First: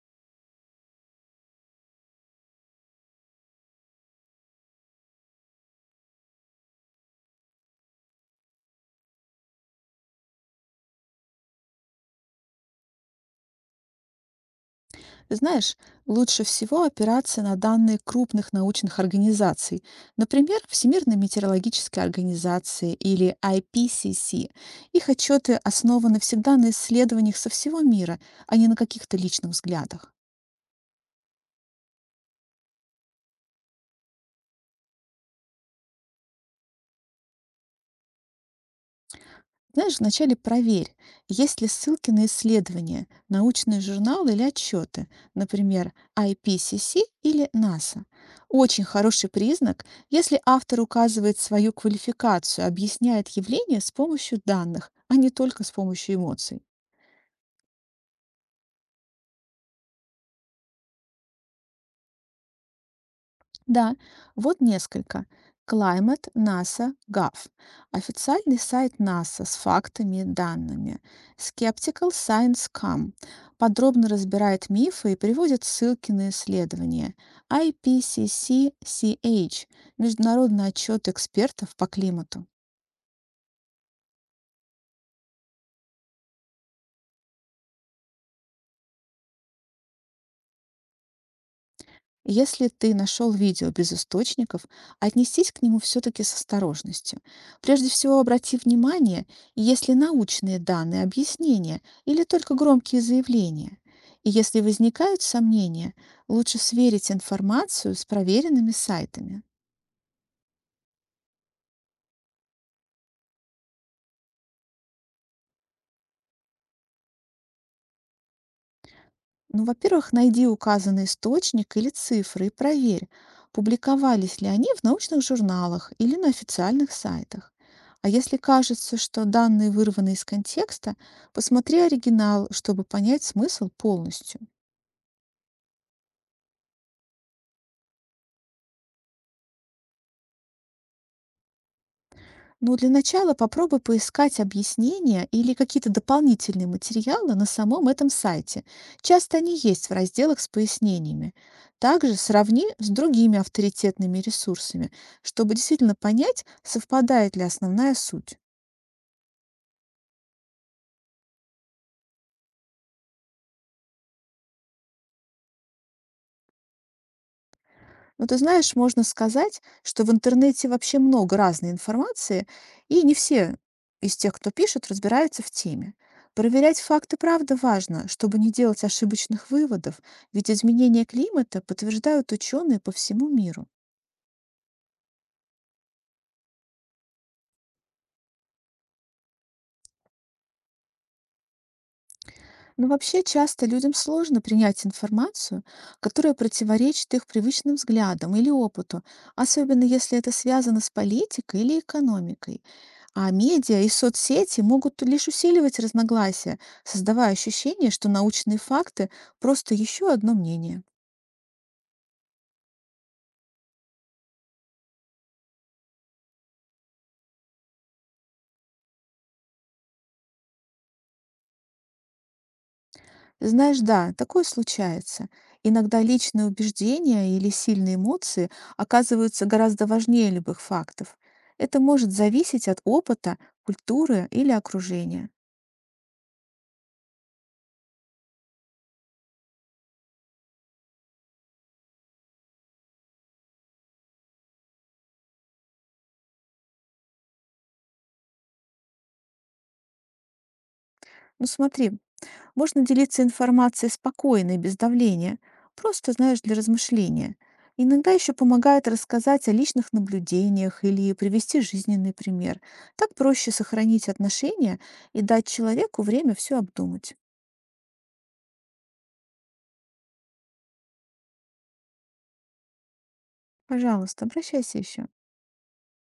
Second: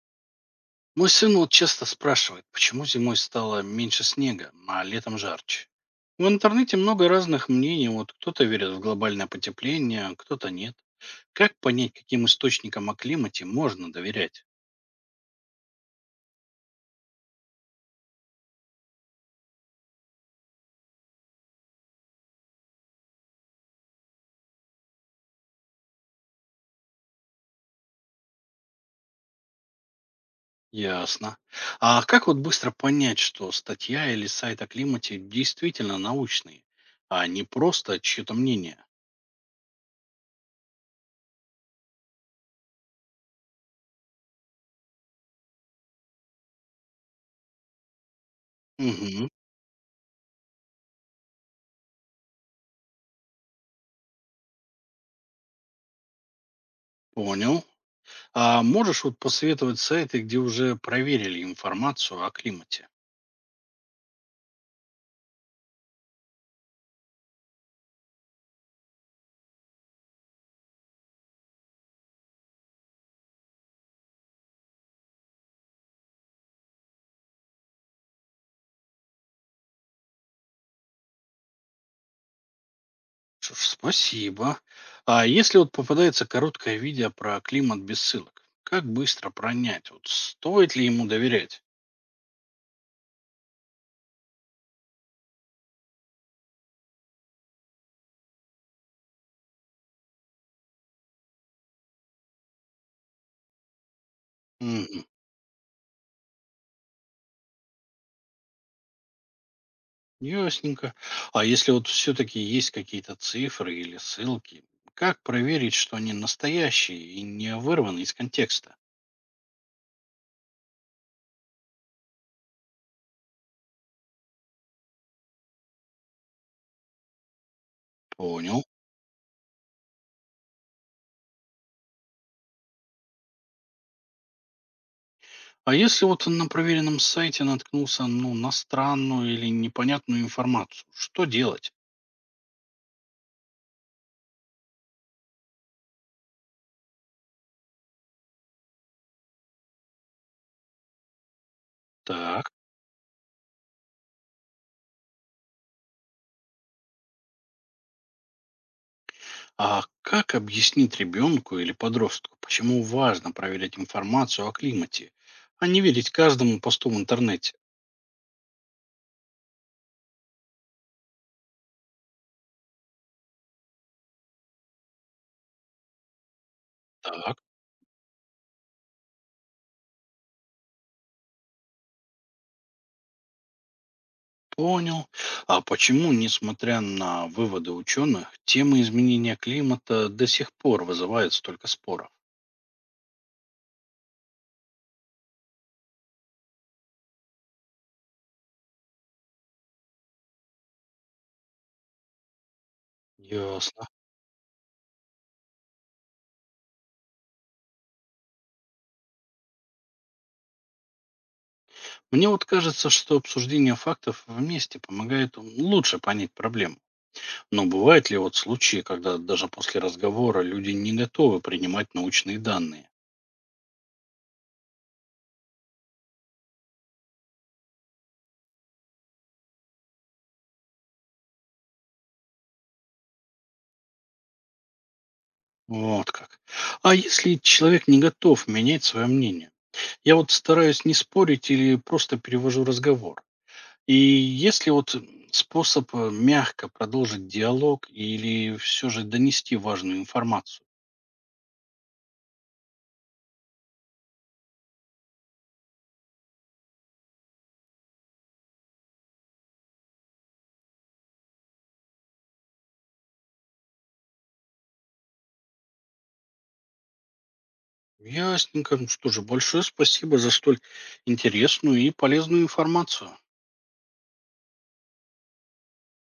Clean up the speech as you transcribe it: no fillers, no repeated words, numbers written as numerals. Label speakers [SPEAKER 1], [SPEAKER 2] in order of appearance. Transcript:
[SPEAKER 1] Мой сын вот часто спрашивает, почему зимой стало меньше снега, а летом жарче. В интернете много разных мнений. Вот кто-то верит в глобальное потепление, кто-то нет. Как понять, каким источникам о климате можно доверять?
[SPEAKER 2] Ты знаешь, лучше всего опираться на данные крупных научных организаций, например, Всемирной метеорологической организации или IPCC. Их отчеты основаны всегда на исследованиях со всего мира, а не на каких-то личных взглядах.
[SPEAKER 1] Ясно. А как вот быстро понять, что статья или сайт о климате действительно научные, а не просто чье-то мнение?
[SPEAKER 2] Знаешь, вначале проверь, есть ли ссылки на исследования, научные журналы или отчеты, например, IPCC или NASA. Очень
[SPEAKER 1] Угу,
[SPEAKER 2] хороший признак, если автор указывает свою квалификацию, объясняет явление с помощью данных, а не только с помощью эмоций.
[SPEAKER 1] понял. А можешь вот посоветовать сайты, где уже проверили информацию о климате?
[SPEAKER 2] Да, вот несколько. climate.nasa.gov. Официальный сайт НАСА с фактами и данными. skepticalscience.com подробно разбирает мифы и приводит ссылки на исследования. ipcc.ch – международный отчет экспертов по климату.
[SPEAKER 1] Что ж, спасибо. А если вот попадается короткое видео про климат без ссылок, как быстро пронять? Вот стоит ли ему доверять?
[SPEAKER 2] Если ты нашел видео без источников, отнесись к нему все-таки с осторожностью. Прежде всего, обрати внимание, есть ли научные данные, объяснения или только громкие заявления. И если
[SPEAKER 1] Мгм.
[SPEAKER 2] возникают сомнения, лучше сверить информацию с проверенными сайтами.
[SPEAKER 1] Ясненько. А если вот все-таки есть какие-то цифры или ссылки, как проверить, что они настоящие и не вырваны из контекста?
[SPEAKER 2] Ну, во-первых, найди указанный источник или цифры и проверь, публиковались ли они в научных журналах или на официальных сайтах. А если
[SPEAKER 1] Понял.
[SPEAKER 2] кажется, что данные вырваны из контекста, посмотри оригинал, чтобы понять смысл полностью.
[SPEAKER 1] А если вот на проверенном сайте наткнулся ну, на странную или непонятную информацию, что делать?
[SPEAKER 2] Ну, для начала попробуй поискать объяснения или какие-то дополнительные материалы на самом этом сайте. Часто они есть в разделах с пояснениями. Также
[SPEAKER 1] Так.
[SPEAKER 2] сравни с другими авторитетными ресурсами, чтобы действительно понять, совпадает ли основная суть.
[SPEAKER 1] А как объяснить ребенку или подростку, почему важно проверять информацию о климате, а не верить каждому посту в интернете?
[SPEAKER 2] Ну, ты знаешь, можно сказать, что в интернете вообще много разной информации, и не все из тех, кто пишет, разбираются в теме. Проверять факты
[SPEAKER 1] Так,
[SPEAKER 2] правда важно, чтобы не делать ошибочных выводов, ведь изменения климата подтверждают ученые по всему миру.
[SPEAKER 1] понял. А почему, несмотря на выводы ученых, тема изменения климата до сих пор вызывает столько споров?
[SPEAKER 2] Но вообще часто людям сложно принять информацию, которая противоречит их привычным взглядам или опыту, особенно если это связано с политикой или экономикой. А медиа
[SPEAKER 1] Ясно.
[SPEAKER 2] и соцсети могут лишь усиливать разногласия, создавая ощущение, что научные факты – просто еще одно мнение.
[SPEAKER 1] Мне вот кажется, что обсуждение фактов вместе помогает лучше понять проблему. Но бывают ли вот случаи, когда даже после разговора люди не готовы принимать научные данные?
[SPEAKER 2] Знаешь, да, такое случается. Иногда личные убеждения или сильные эмоции оказываются гораздо важнее любых фактов. Это может зависеть от опыта, культуры или окружения.
[SPEAKER 1] Вот как. А если человек не готов менять свое мнение? Я вот стараюсь не спорить или просто перевожу разговор. И если вот способ мягко продолжить диалог или все же донести важную информацию?
[SPEAKER 2] Ну смотри, можно делиться информацией спокойно и без давления, просто, знаешь, для размышления. Иногда еще помогает рассказать о личных наблюдениях или привести жизненный пример. Так проще сохранить отношения и дать человеку время все обдумать.
[SPEAKER 1] Ясненько. Ну что же, большое спасибо за столь интересную и полезную информацию.
[SPEAKER 2] Пожалуйста, обращайся еще.